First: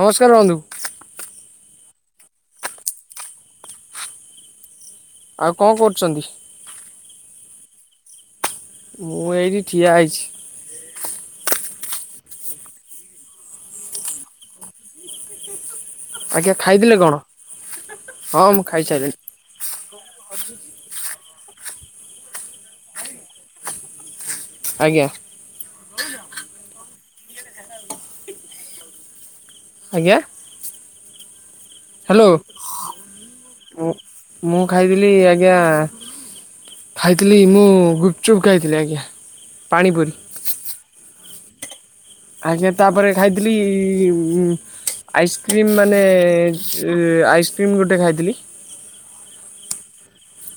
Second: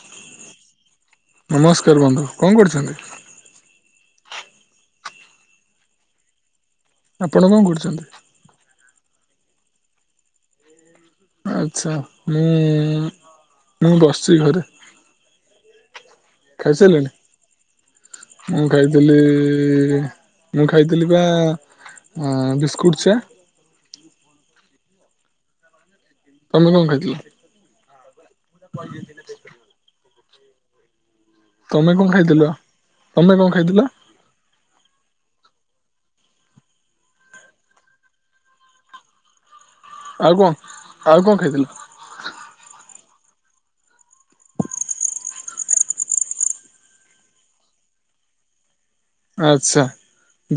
ନମସ୍କାର ବନ୍ଧୁ। ନମସ୍କାର ବନ୍ଧୁ। କଣ କରଛନ୍ତି? ଆଉ କଣ କରୁଚନ୍ତି? ଆପଣ କଣ କରୁଚନ୍ତି? ମୁଁ ଏଇଠି ଠିଆ ହେଇଚି। ଆଚ୍ଛା। ମୁଁ ମୁଁ ବସିଚି ଘରେ। ଆଜ୍ଞା ଖାଇଥିଲେ ଖାଇସାରିଲେଣି? କଣ? ହଁ ମୁଁ ଖାଇସାରିଲିଣି ଖାଇଥିଲି ମୁଁ ଖାଇଥିଲି ବା ଆ ବିସ୍କୁଟ୍ ଚା। ଆଜ୍ଞା। ତମେ କଣ ଖାଇଥିଲ? [unintelligible] ଆଜ୍ଞା। ତମେ କଣ ହ୍ୟାଲୋ ଖାଇଥିଲ? ତମେ କଣ ଖାଇଥିଲ? ମୁଁ ମୁଁ ଖାଇଥିଲି ଆଜ୍ଞା ଖାଇଥିଲି ମୁଁ ଗୁପଚୁପ୍ ଖାଇଥିଲି ଆଜ୍ଞା। ପାଣିପୁରୀ। ଆଉ କଣ? ଆଉ କଣ ଖାଇଥିଲ? ଆଜ୍ଞା ତାପରେ ଖାଇଥିଲି ଉଁ ଆଇସ୍କ୍ରିମ୍ ମାନେ ସେ ଆଇସ୍କ୍ରିମ୍ ଗୋଟେ ଖାଇଥିଲି। ଆଚ୍ଛା।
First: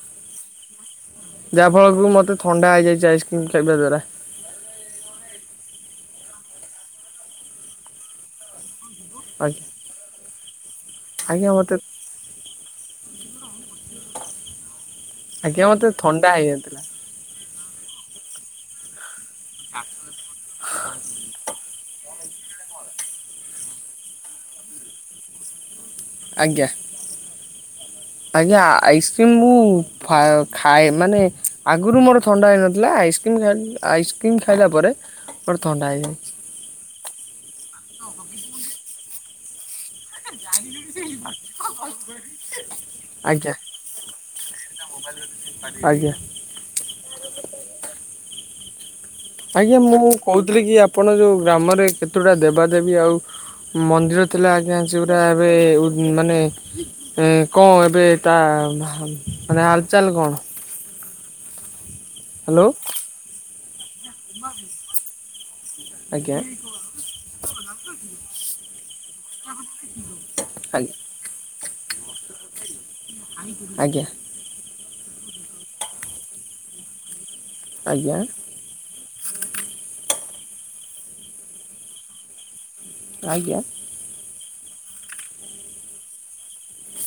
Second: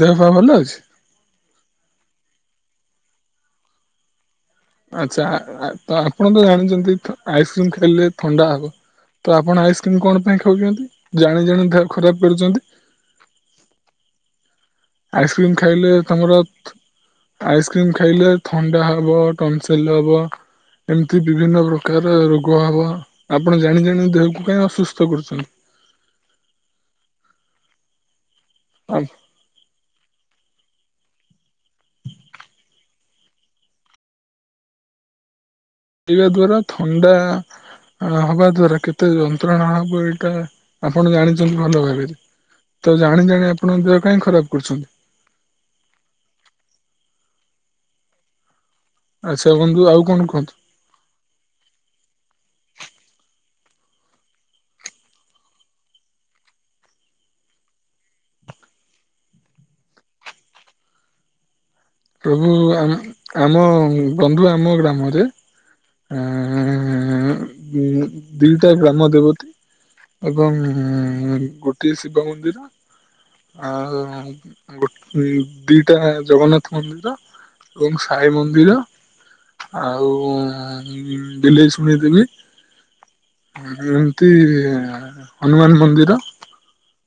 ଦେହ ପା ଭଲ ଅଛି? ଯାହା ଫଳକୁ ମତେ ଥଣ୍ଡା ହେଇଯାଇଚି ଆଇସ୍କ୍ରିମ୍ ଖାଇବା ଦ୍ଵାରା। ଆଚ୍ଛା। ଆ ଆ ତ ଆପଣ ତ ଜାଣିଛନ୍ତି ଆଇସ୍କ୍ରିମ୍ ଖାଇଲେ ଥଣ୍ଡା ହବ। ତ ଆପଣ ଆଜ୍ଞା ଆଇସ୍କ୍ରିମ୍ କଣ ପାଇଁ ଖାଉଛନ୍ତି। ଜାଣି ଆଜ୍ଞା ଜାଣି ମୋତେ ଦେହ ଖରାପ କରୁଛନ୍ତି। ଆଇସ୍କ୍ରିମ୍ ଆଜ୍ଞା ମୋତେ ଖାଇଲେ ଥଣ୍ଡା ତମର ହେଇଯାଇଥିଲା ଆଇସ୍କ୍ରିମ୍ ଖାଇଲେ ଥଣ୍ଡା ହବ ଟନସିଲ୍ ହବ। ଏମିତି ବିଭିନ୍ନ ପ୍ରକାର ର ରୋଗ ହବ। ଆପଣ ଜାଣି ଜାଣି ଦେହକୁ କାଇଁ ଅସୁସ୍ଥ କରୁଚନ୍ତି। ଆଜ୍ଞା। ଆଜ୍ଞା ଖାଇବା ଆଇସ୍କ୍ରିମ୍ ମୁଁ ଫାଓ ଖାଏ ମାନେ ଆଗରୁ ମୋର ଥଣ୍ଡା ହେଇନଥିଲା ଆଇସ୍କ୍ରିମ୍ ଖାଇ ଆଇସ୍କ୍ରିମ୍ ଖାଇଲା ପରେ ମୋର ଥଣ୍ଡା ହେଇ ପିଇବା ଦ୍ଵାରା ଥଣ୍ଡା ହବା ଦ୍ଵାରା କେତେ ଯନ୍ତ୍ରଣା ହବ ଏଇଟା ଆପଣ ଜାଣିଚନ୍ତି ଭଲ ଭାବେ। ତ ଜାଣି ଜାଣି ଆଜ୍ଞା ଆପଣଙ୍କ ଦେହ କାଇଁ ଖରାପ କରୁଛନ୍ତି। ଆଜ୍ଞା। ଆଚ୍ଛା ଆଜ୍ଞା ବନ୍ଧୁ ଆଉ ମୁଁ କଣ କୁହନ୍ତୁ କହୁଥିଲି କି ଆପଣ ଯେଉ ଗ୍ରାମରେ କେତୁଟା ଦେବାଦେବୀ ଆଉ ମନ୍ଦିର ଥିଲା ଆଜ୍ଞା ସେଗୁରା ଏବେ ଉଦ୍ ମାନେ ଏ କଣ ଏବେ ତା ମାନେ ହାଲ୍ ଚାଲ୍ କଣ? [inaudible] ପ୍ରଭୁ ହ୍ୟାଲୋ ଆମ୍ ଆମ ବନ୍ଧୁ ଆମ ଗ୍ରାମରେ ଆଜ୍ଞା। ଉଁ ଉଁ ଦିଟା ଗ୍ରାମ ଦେବତୀ ଏବଂ ଆଜ୍ଞା ଗୋଟିଏ ଶିବ ମନ୍ଦିର ଆଉ ଆଜ୍ଞା ଗୋରେ ଦିଟା ଜଗନ୍ନାଥ ମନ୍ଦିର ଓମ୍ ଆଜ୍ଞା ସାଇ ମନ୍ଦିର ଆଉ ଆଁ ଦେଲି ଶୁଣେଇ ଦେଲି। ଆଜ୍ଞା ଏମତି ଆ ହନୁମାନ ମନ୍ଦିର।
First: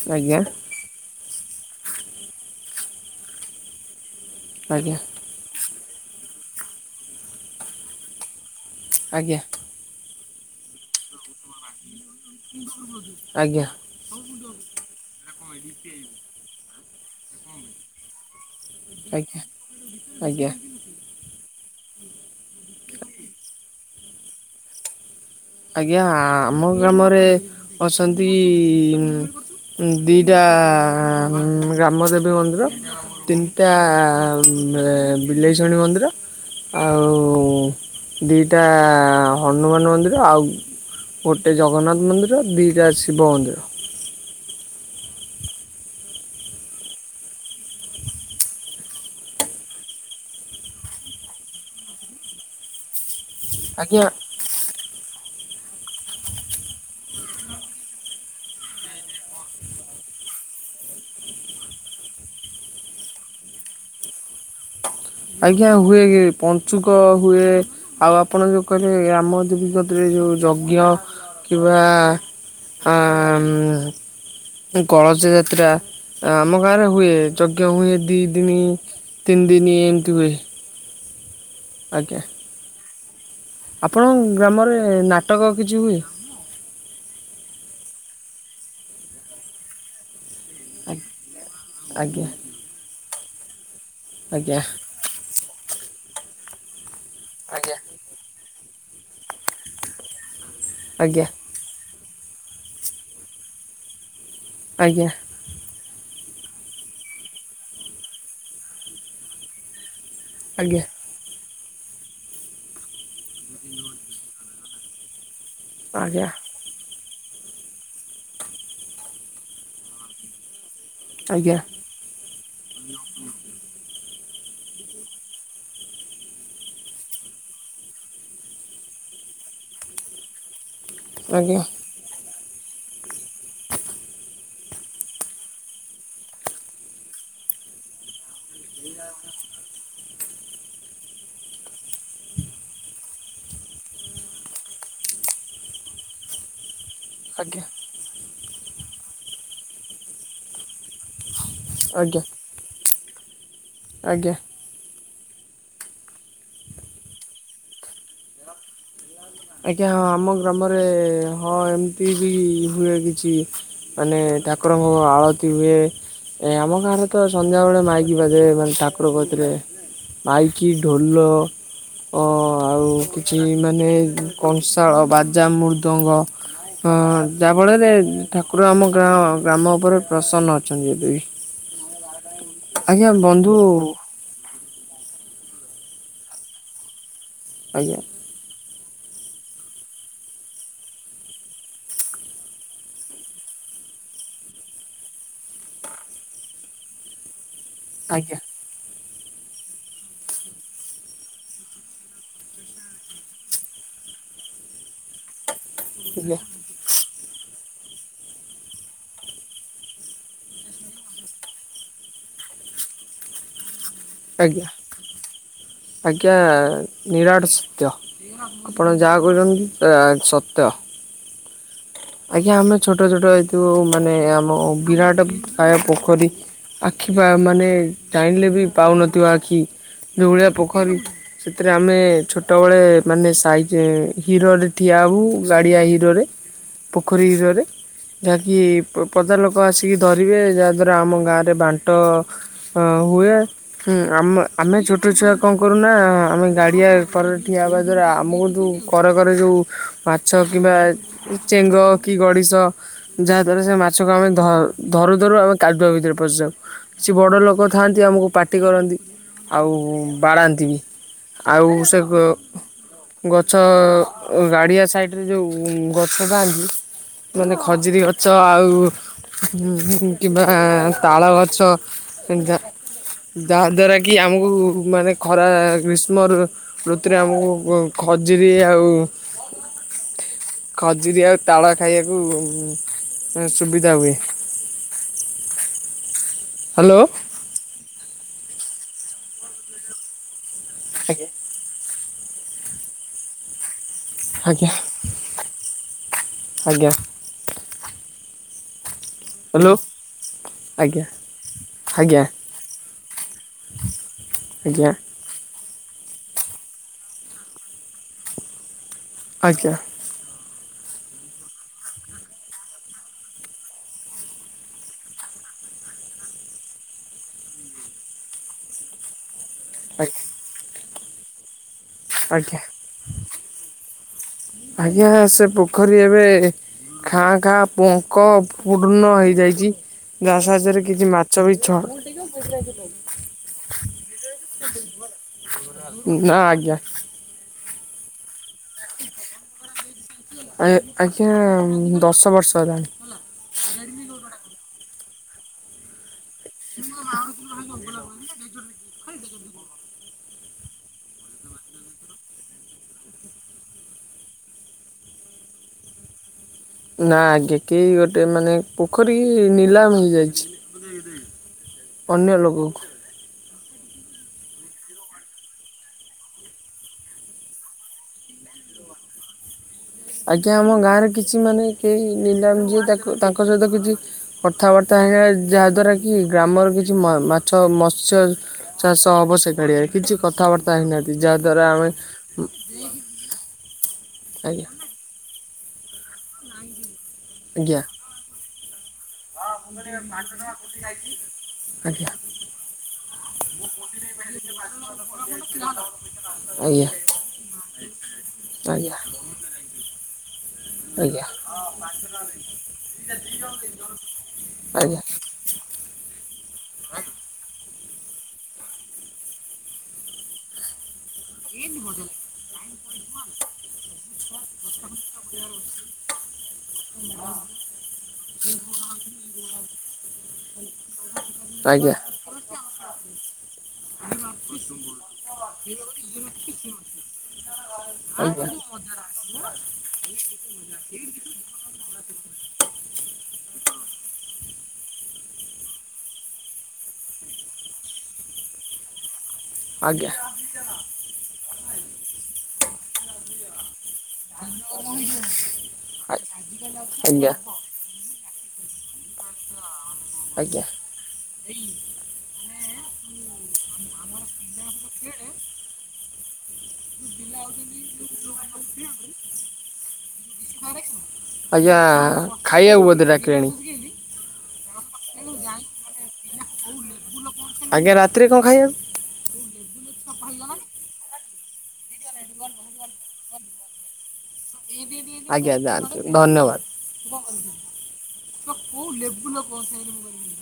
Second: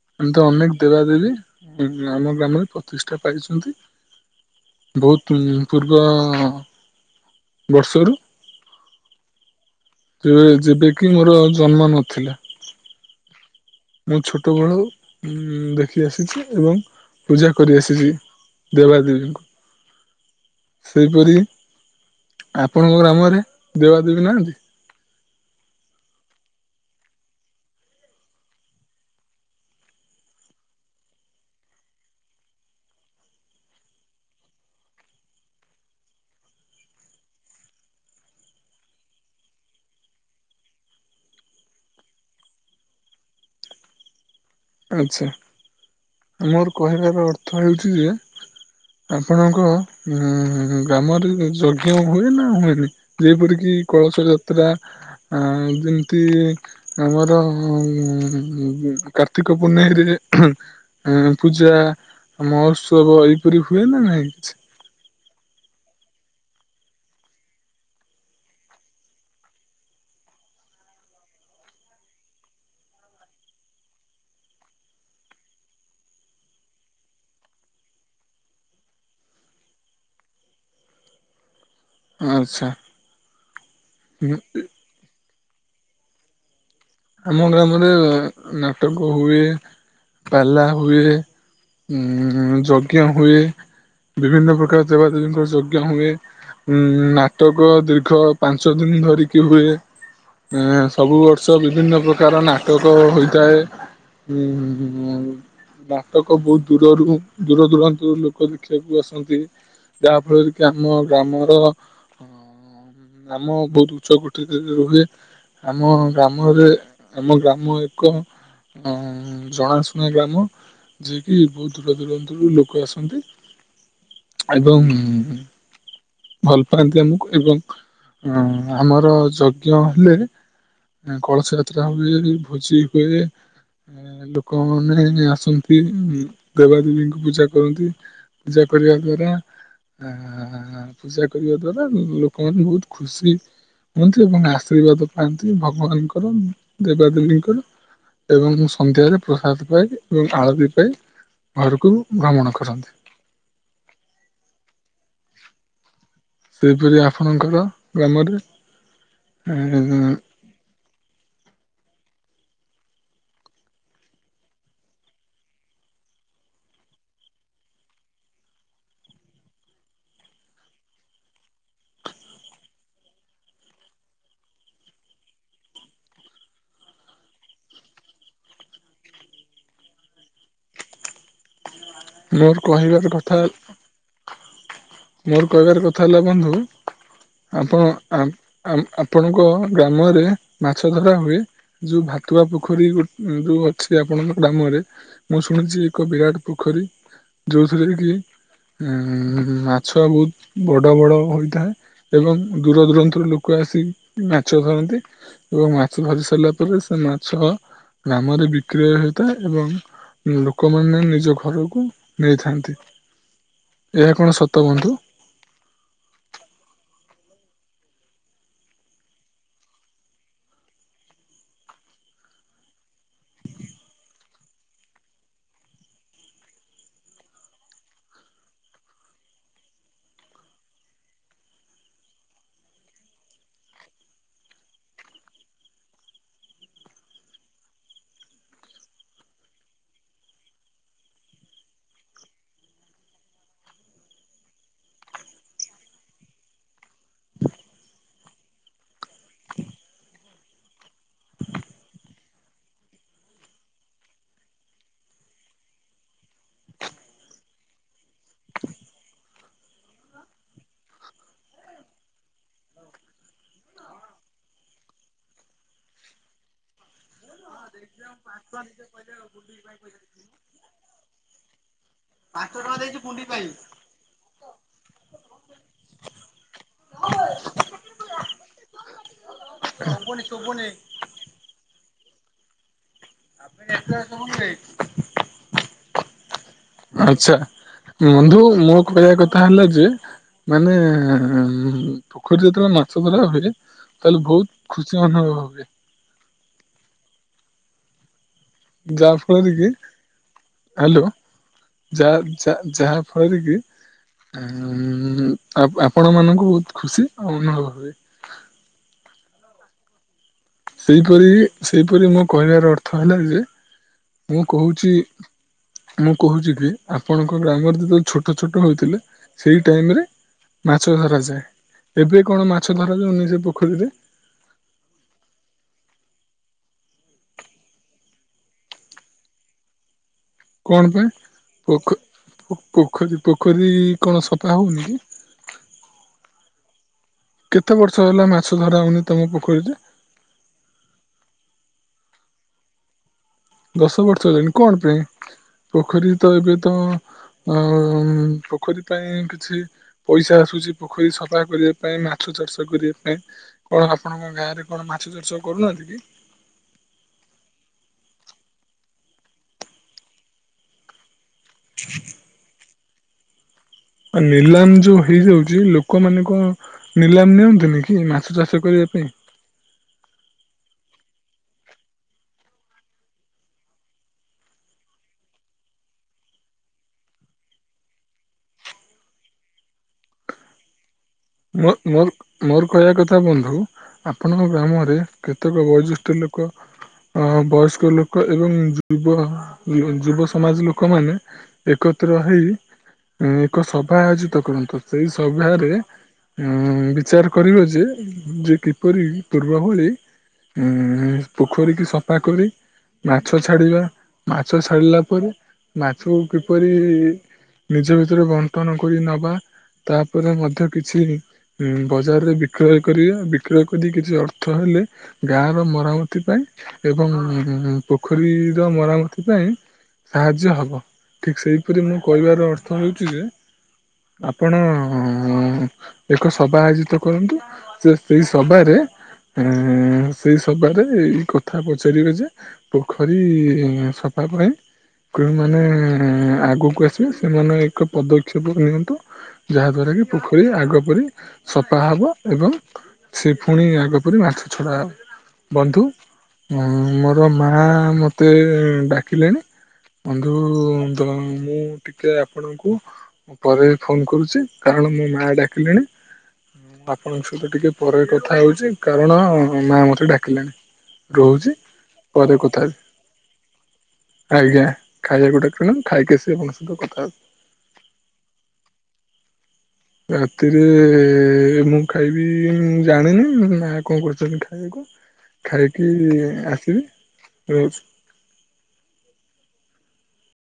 ଆଜ୍ଞା ଏମତି ଅନେକ ଦେବାଦେବୀ ଆମ ଗ୍ରାମରେ ପ୍ରତିଷ୍ଠା ପାଇଛନ୍ତି। ଆଜ୍ଞା ବହୁତ ପୂ ପୂର୍ବ ବର୍ଷରୁ। ଆଜ୍ଞା। ଯେବେ କିି ମୋର ଜନ୍ମ ନଥିଲା। ଆଜ୍ଞା। ମୁଁ ଛୋଟବେଳୁ ଉଁ ଦେଖିଆସିଛି ଏବଂ ପୂଜା କରିଆସିଛି। ଆଜ୍ଞା ଆଜ୍ଞା ଆଜ୍ଞା ଦେବାଦେବୀଙ୍କୁ। ଆଜ୍ଞା ସେହିପରି ଆପଣଙ୍କ ଗ୍ରାମରେ ଦେବାଦେବୀ ନାହାଁନ୍ତି। ଆଜ୍ଞା ଆମ ଗ୍ରାମରେ ଅଛନ୍ତି ଉଁ ଦିଟା ଗ୍ରାମଦେବୀ ମନ୍ଦିର। ତିନିଟା ବିଲେଇଚଣ୍ଡୀ ମନ୍ଦିର। ଆଉ ଦିଟା ହନୁମାନ ମନ୍ଦିର। ଆଉ ଗୋଟେ ଜଗନ୍ନାଥ ମନ୍ଦିର ଦୁଇଟା ଶିବ ମନ୍ଦିର। ଆଚ୍ଛା। ମୋର କହିବାର ଅର୍ଥ ହେଉଛି ଯେ ଆପଣଙ୍କ ଉଁ ଗ୍ରାମରେ ଯଜ୍ଞ ହୁଏ ନା ହୁଏନି? ଯେପରିକି ଆଜ୍ଞା କଳସ ଯାତ୍ରା ଆଁ ଯେମତି ଆମର କାର୍ତ୍ତିକ ପୁନେଇଁରେ ହଁ ପୂଜା ମହୋତ୍ସବ ଏଇପରି ହୁଏ ନା ନାହିଁ କିଛି। ଆଜ୍ଞା ହୁଏ ପଞ୍ଚୁକ ହୁଏ। ଆଉ ଆପଣ ଯୋଉ କହିଲେ ଗ୍ରାମ ଦେବୀ କତିରେ ଯୋଉ ଯଜ୍ଞ କିମ୍ବା ହାଁ ମ। କଳସ ଯାତ୍ରା ଆମ ଗାଁରେ ହୁଏ ଯଜ୍ଞ ହୁଏ ଦି ଦିନି। ତିନ ଦିନ ଏମତି ହୁଏ। ଆଜ୍ଞା ଆଚ୍ଛା। ଆପଣଙ୍କ ଗ୍ରାମରେ ନାଟକ କିଛି ହୁଏ? ଆମ ଗ୍ରାମରେ ନାଟକ ହୁଏ ପାଲା ହୁଏ ଉ ଆଜ୍ଞା ଯଜ୍ଞ ହୁଏ ବିଭିନ୍ନ ଆଜ୍ଞା ପ୍ରକାର ଦେବାଦେବୀଙ୍କ ଯଜ୍ଞ ହୁଏ ଉଁ ନାଟକ ଆଜ୍ଞା ଦୀର୍ଘ ପାଞ୍ଚ ଦିନି ଧରିକି ହୁଏ ଏଁ ସବୁ ଆଜ୍ଞା ବର୍ଷ ବିଭିନ୍ନ ପ୍ରକାର ନାଟକ ହୋଇଥାଏ ଆଜ୍ଞା ଉଁ ନାଟକ ବହୁତ ଦୂରରୁ ଦୂର ଦୂରାନ୍ତରୁ ଲୋକ ଦେଖିବାକୁ ଆସନ୍ତି। ଯାହା ଫଳରେ କି ଆଜ୍ଞା ଆମ ଗ୍ରାମର ଆଁ ମ ଆମ ବହୁତ ଉଚ୍ଚ କୋଠରୀରେ ହୁଏ। ଆମ ଗ୍ରା ଘରେ ଆମ ଗ୍ରାମ ଏକ ଅ ଜଣାଶୁଣା ଗ୍ରାମ। ଯିଏ ଆଜ୍ଞା କିି ଆଜ୍ଞା ବହୁ ଦୂର ଦୁରାନ୍ତୁରୁ ଲୋକ ଆସନ୍ତି ଏବଂ ଭଲ ପାଆନ୍ତି ଆମକୁ ଏବଂ ଅଂ ଆମର ଯଜ୍ଞ ହେଲେ- ଆ କଳସ ଆଜ୍ଞା ଯାତ୍ରା ହୁଏ ଭୋଜି ହୁଏ। ଲୋକମାନେ ଆସନ୍ତି ଉଁ ଦେବାଦେବୀଙ୍କୁ ପୂଜା କରନ୍ତି। ପୂଜା କରିବା ଦ୍ଵାରା ଆ ଆ ଆ- ପୂଜା କରିବା ଦ୍ଵାରା ଲୋକମାନେ ବହୁତ ଖୁସି ହୁଅନ୍ତି ଏବଂ ଆଶୀର୍ବାଦ ପାଆନ୍ତି ଭ ମାଆଙ୍କର ଦେବା ଦେବୀଙ୍କର। ଏବଂ ସନ୍ଧ୍ୟାରେ ପ୍ରସାଦ ପାଇ ଏବଂ ଆଳତି ପାଇ ଘରକୁ ଆଜ୍ଞା ଭ୍ରମଣ କରନ୍ତି। ଆଜ୍ଞା। ସେହିପରି ଆପଣଙ୍କର ଗ୍ରାମରେ ଆଜ୍ଞା ହଁ ଆମ ଗ୍ରାମରେ ଏମତି ବି ହୁଏ କିଛି। ମାନେ ଠାକୁରଙ୍କୁ ଆଳତି ହୁଏ। ଏ ଆମ ଗାଁରେ ତ ସନ୍ଧ୍ୟା ବେଳେ ମାଇକି ବାଜେ ମାନେ ଠାକୁର କତିରେ। ମାଇକି ଢୋଲ ଅଁ ଆଉ କିଛି ମାନେ କଂଶାଳ ବାଜା ମୃଦଙ୍ଗ। ହଁ ଯାଆ ବଳରେ ଠାକୁର ଆମ ଗାଁ ଗ୍ରାମ ଉପରେ ପ୍ରସନ୍ନ ଅଛନ୍ତି ଯଦେକି। ମୋର କହିବାତ କଥା। ମୋର କହିବାର କଥା ହେଲା ବନ୍ଧୁ ଆପଣ ଆଜ୍ଞା ଆ ଆମ୍ ଆପଣଙ୍କ ଗ୍ରାମରେ ମାଛ ଧରା ହୁଏ? ଯୋଉ ଭାତୁଆ ପୋଖରୀ ଗୋ ଯୋଉ ଅଛି ଆପଣଙ୍କ ଗ୍ରାମରେ। ମୁଁ ଶୁଣିଛି ଏକ ବିରାଟ ପୋଖରୀ। ଯୋଉଥିରେ କି ଆଜ୍ଞା ଏଁ ମାଛ ବୋହୁତ ବଡ଼ ବଡ଼ ହୋଇଥାଏ। ଏବଂ ଦୂର ଦୂରାନ୍ତରୁ ଲୋକ ଆସି ମାଛ ଧରନ୍ତି। ଏବଂ ମାଛ ଧରି ଆଜ୍ଞା ସାରିଲା ପରେ ସେମାନ୍ ସହ ଗ୍ରାମରେ ବିକ୍ରୟ ହୋଇଥାଏ ଏବଂ ଲୋକମାନେ ନିଜ ଘରୁକୁ ନେଇଥାନ୍ତି। ଏହା କଣ ସତ ଆଜ୍ଞା। ବନ୍ଧୁ? ଆଜ୍ଞା ନିରାଟ ସତ୍ୟ। ଆପଣ ଯାହାକହିଚନ୍ତି ସେଇଆ ସତ। ଆଜ୍ଞା ଆମେ ଛୋଟ ଛୋଟ ହେଇଥିବୁ ମାନେ ଆମ ବିରାଟ କାୟ ପୋଖରୀ। ଆଖି ପା ମାନେ ଚାହିଁଲେ ବି ପାଉନଥିବ ଆଖି ଯୋଉଭଳିଆ ପୋଖରୀ। ସେଥିରେ ଆମେ ଛୋଟବେଳେ ମାନେ ସାଇଟି ହିଡ଼ରେ ଠିଆ ହବୁ ଗାଡ଼ିଆ ହିଡ଼ରେ। ପୋଖରୀ ହିରରେ। ଯାହାକି ପ ପଦା ଲୋକ ଆସିକି ଧରିବେ ଯାହାଦ୍ୱାରା ଆମ ଗାଁରେ ବାଂଟ ହଁ ହୁଏ। ହୁଁ ଆମେ ଆମେ ଛୋଟ ଛୁଆ କଣ କରୁନା ଆମେ ଗାଡିଆରେ କରରେ ଠିଆ ହେବା ଦ୍ଵାରା ଆମକୁ ଯୋଉ କରେ କରେ ଯୋଉ ମାଛ କିମ୍ବା ଚେଙ୍ଗ କି ଗଡ଼ିଶ। ଯାହାଦ୍ଵାରା ସେ ମାଛକୁ ଆମେ ଧ୍ ଧରୁ ଧରୁ ଆମେ କାଦୁଅ ଭିତରେ ପଶିଯାଉ। ସିଏ ବଡ଼ ଲୋକ ଥାଆନ୍ତି ଆମକୁ ପାଟି କରନ୍ତି ଆଉ ବାଡ଼ାନ୍ତିବି। ଆଉ ସେଗ୍ ଗଛ ଗଡିଆ ସାଇଟରେ ଯୋଉ ଗ ଛ ଥାନ୍ତି ମାନେ ଖଜିରୀ ଗଛ ଆଉ କିମ୍ବା ତାଳ ଗଛ ଯାହା ଯାହା ଦ୍ଵାରା କି କି ଆମକୁ ଉ ମାନେ ଖରା ଗ୍ରୀଷ୍ମରୁ ଋତୁରେ ଆମକୁ ଖଜୁରି ଆଉ ଶୁବୁନି। ଖଜୁରୀ ଆଉ ତାଳ ଖାଇଆକୁ ଉ ସୁବିଧା ହୁଏ। [inaudible] ହ୍ୟାଲୋ ଆଚ୍ଛା ବନ୍ଧୁ ମୋ କହିଆ କଥା ହେଲା ଯେ ମାନେ ଆଜ୍ଞା ପୋଖରୀ ଯେତେବେଳେ ମାଛ ଧରା ହୁଏ। ତାହେଲେ ଆଜ୍ଞା ଭଉତ ଖୁସି ଅନୁଭବ ହୁଏ। ଆଜ୍ଞା। ଯାହା ଫଳରେ କି ହ୍ୟାଲୋ ହ୍ୟାଲୋ ଆଜ୍ଞା ଆଜ୍ଞା ଯା-ଯା-ଯାହା ଫଳରେ କି ଆଜ୍ଞା ଉଁ ଆ ଆପଣ ମାନଙ୍କୁ ବହୁତ ଖୁସି ଅନୁଭବ ହୁଏ। ଆଜ୍ଞା। ସେହିପରି ସେହିପରି ମୋ କହିବାର ଅର୍ଥ ହେଲା ଯେ ମୁଁ କହୁଚି ମୁଁ କହୁଚି କି ଆପଣଙ୍କ ଗ୍ରାମରେ ଯେତେବେଳେ ଛୋଟ ଛୋଟ ହୋଇଥିଲେ ସେଇ ଟାଇମରେ ମାଛ ଧରାଯାଏ ଏବେ ଆଜ୍ଞା କଣ ଆଜ୍ଞା। ମାଛ ଧରାଯାଉ ସେ ପୋଖରୀରେ? ଆଜ୍ଞା ସେ ପୋଖରୀ ଏବେ ଖାଁ ଖାଁ ପଙ୍କ ପୂର୍ଣ୍ଣ ହେଇଯାଇଚି। କଣ ପାଇଁ ପୋଖ ପୋଖରୀ ପୋଖରୀ କଣ ସଫା ହଉନି କି? ନାଁ ଆଜ୍ଞା। କେତେ ବର୍ଷ ହେଲା ମାଛ ଧରା ହଉନି ତମ ପୋଖରୀରେ। ଆ ଆଜ୍ଞା ଦଶ ବର୍ଷ ହେଲାଣି। ଦଶ ବର୍ଷ ହେଲାଣି କଣ ପାଇଁ? ପୋଖରୀ ତ ଏବେ ତ ଅ ପୋଖରୀ ପାଇଁ କିଛି ପଇସା ଆସୁଛି ପୋଖରୀ ସଫା କରିବା ପାଇଁ ମାଛ ଚାଷ କରିବା ପାଇଁ। କଣ ଆପଣଙ୍କ ଗାଁ ରେ କଣ ମାଛ ଚାଷ କରୁନାହାନ୍ତି କି? ନା ଆଜ୍ଞା କି ଗୋଟେ ମାନେ ପୋଖରୀ କି ନିଲାମ ହେଇଯାଇଛି। ଅନ୍ୟ ଲୋକ ନିଲାମ ଯୋଉ ହେଇଯାଉଛି ଲୋକମାନେ ନିଲାମ ନିଅନ୍ତିନି କି ମାଛ ଚାଷ କରିବା ପାଇଁ? ଆଜ୍ଞା ଆମ ଗାଁରେ କିଛି ମାନେ କେହି ନିଲାମ ଯିଏ ତା ତାଙ୍କ ସହିତ କିଛି କଥାବାର୍ତ୍ତା ହେଇଗଲା ଯାହା ଦ୍ଵାରା କି ଗ୍ରାମର କିଛି ମାଛ ମତ୍ସ୍ୟ ଚାଷ ହବ ସେ ଗାଡିଆରେ କିଛି କଥାବାର୍ତ୍ତା ହେଇନାହାନ୍ତି ଯାହା ଦ୍ଵାରା ମୋ ଆମେ ମୋର ମୋର କହିବା କଥା ବନ୍ଧୁ ଆପଣଙ୍କ ଆଜ୍ଞା ଗ୍ରାମରେ କେତେକ ବୟୋଜ୍ୟେଷ୍ଠ ଲୋକ ଅ ଆଜ୍ଞା ବୟସ୍କ ଲୋକ ଏବଂ ଯୁବ ଯୁବ ସମାଜ ଲୋକମାନେ ଆଜ୍ଞା ଏକତ୍ର ହେଇ ଏକ ସଭା ଆୟୋଜିତ କରନ୍ତୁ ସେଇ ସଭାରେ ଆଜ୍ଞା ବିଚାର କରିବ ଯେ ଯେ ଆଜ୍ଞା କିପରି ପୂର୍ବ ଭଳି। ଉ ପୋଖରୀକୁ ସଫା କରି ମାଛ ଛାଡିବା ମାଛ ଆଜ୍ଞା ଛାଡିଲା ପରେ ମାଛ କିପରି ନିଜ ଭିତରେ ବଣ୍ଟନ କରି ନବା ତାପରେ ମଧ୍ୟ କିଛି ବଜାରରେ ବିକ୍ରୟ କରିବା ବିକ୍ରୟ କରି କିଛି ଅର୍ଥ ହେଲେ ଗାଁର ମରାମତି ପାଇଁ ଏବଂ ପୋଖରୀର ମରାମତି ପାଇଁ ସାହାଯ୍ୟ ହବ। ଠିକ ସେଇପରି ଆଜ୍ଞା ମୁଁ କହିବାର ଅର୍ଥ ହେଉଛି ଯେ ଆପଣ ଏକ ସଭା ଆୟୋଜିତ କରନ୍ତୁ। ସେ ସେଇ ଆଜ୍ଞା ସଭାରେ ଆ ସେଇ ସଭାରେ ଏଇ କଥା ପଚାରିବେ ଯେ ପୋଖରୀ ସଫା ପାଇଁ କେଉଁ ମାନେ ଆଗକୁ ଆସିବେ ସେମାନେ ଏକ ପଦକ୍ଷେପ ନିଅନ୍ତୁ। ଯାହାଦ୍ୱରା କି ଆଜ୍ଞା ପୋଖରୀ ଆଗ ପରି ସଫା ହବ ଏବଂ ସେ ପୁଣି ଆଗ ପରି ମାଛ ଛଡା ବନ୍ଧୁ ମୋର ଆଜ୍ଞା ଆଜ୍ଞା ମା ମ ମତେ ଡାକିଲେଣି ବନ୍ଧୁ ଆଜ୍ଞା ମୁଁ ଟିକେ ଟିକେ ଆପଣଙ୍କୁ ମୁ ପରେ ବି ଫୋନ କରୁଛି କାରଣ ମୋ ମା ଡାକିଲେଣି। ଆପଣଙ୍କ ସହିତ ଟିକେ ପରେ କଥା ହଉଛି କାରଣ ମା ମତେ ଡାକିଲାଣି। ଆଜ୍ଞା ହେବି ଖାଇବାକୁ ବୋଧେ ଡାକିଲେଣି? ଆଜ୍ଞା ଖାଇବାକୁଟାଣ ଖାଇକି ଆସି ଆପଣଙ୍କ ସହିତ କଥା ହେବଛି। ଆଜ୍ଞା ରାତିରେ କଣ ଖାଇବା? ରାତିରେ ମୁଁ ଖାଇବି ଜାଣିନି। କଣ କରୁଛନ୍ତି ଖାଇବାକୁ ଆଜ୍ଞା ଖାଇକି ଯାଆନ୍ତୁ ଆସିବି ର ସ କେଉ ଲେବୁ ଲ କସ କର [inaudible]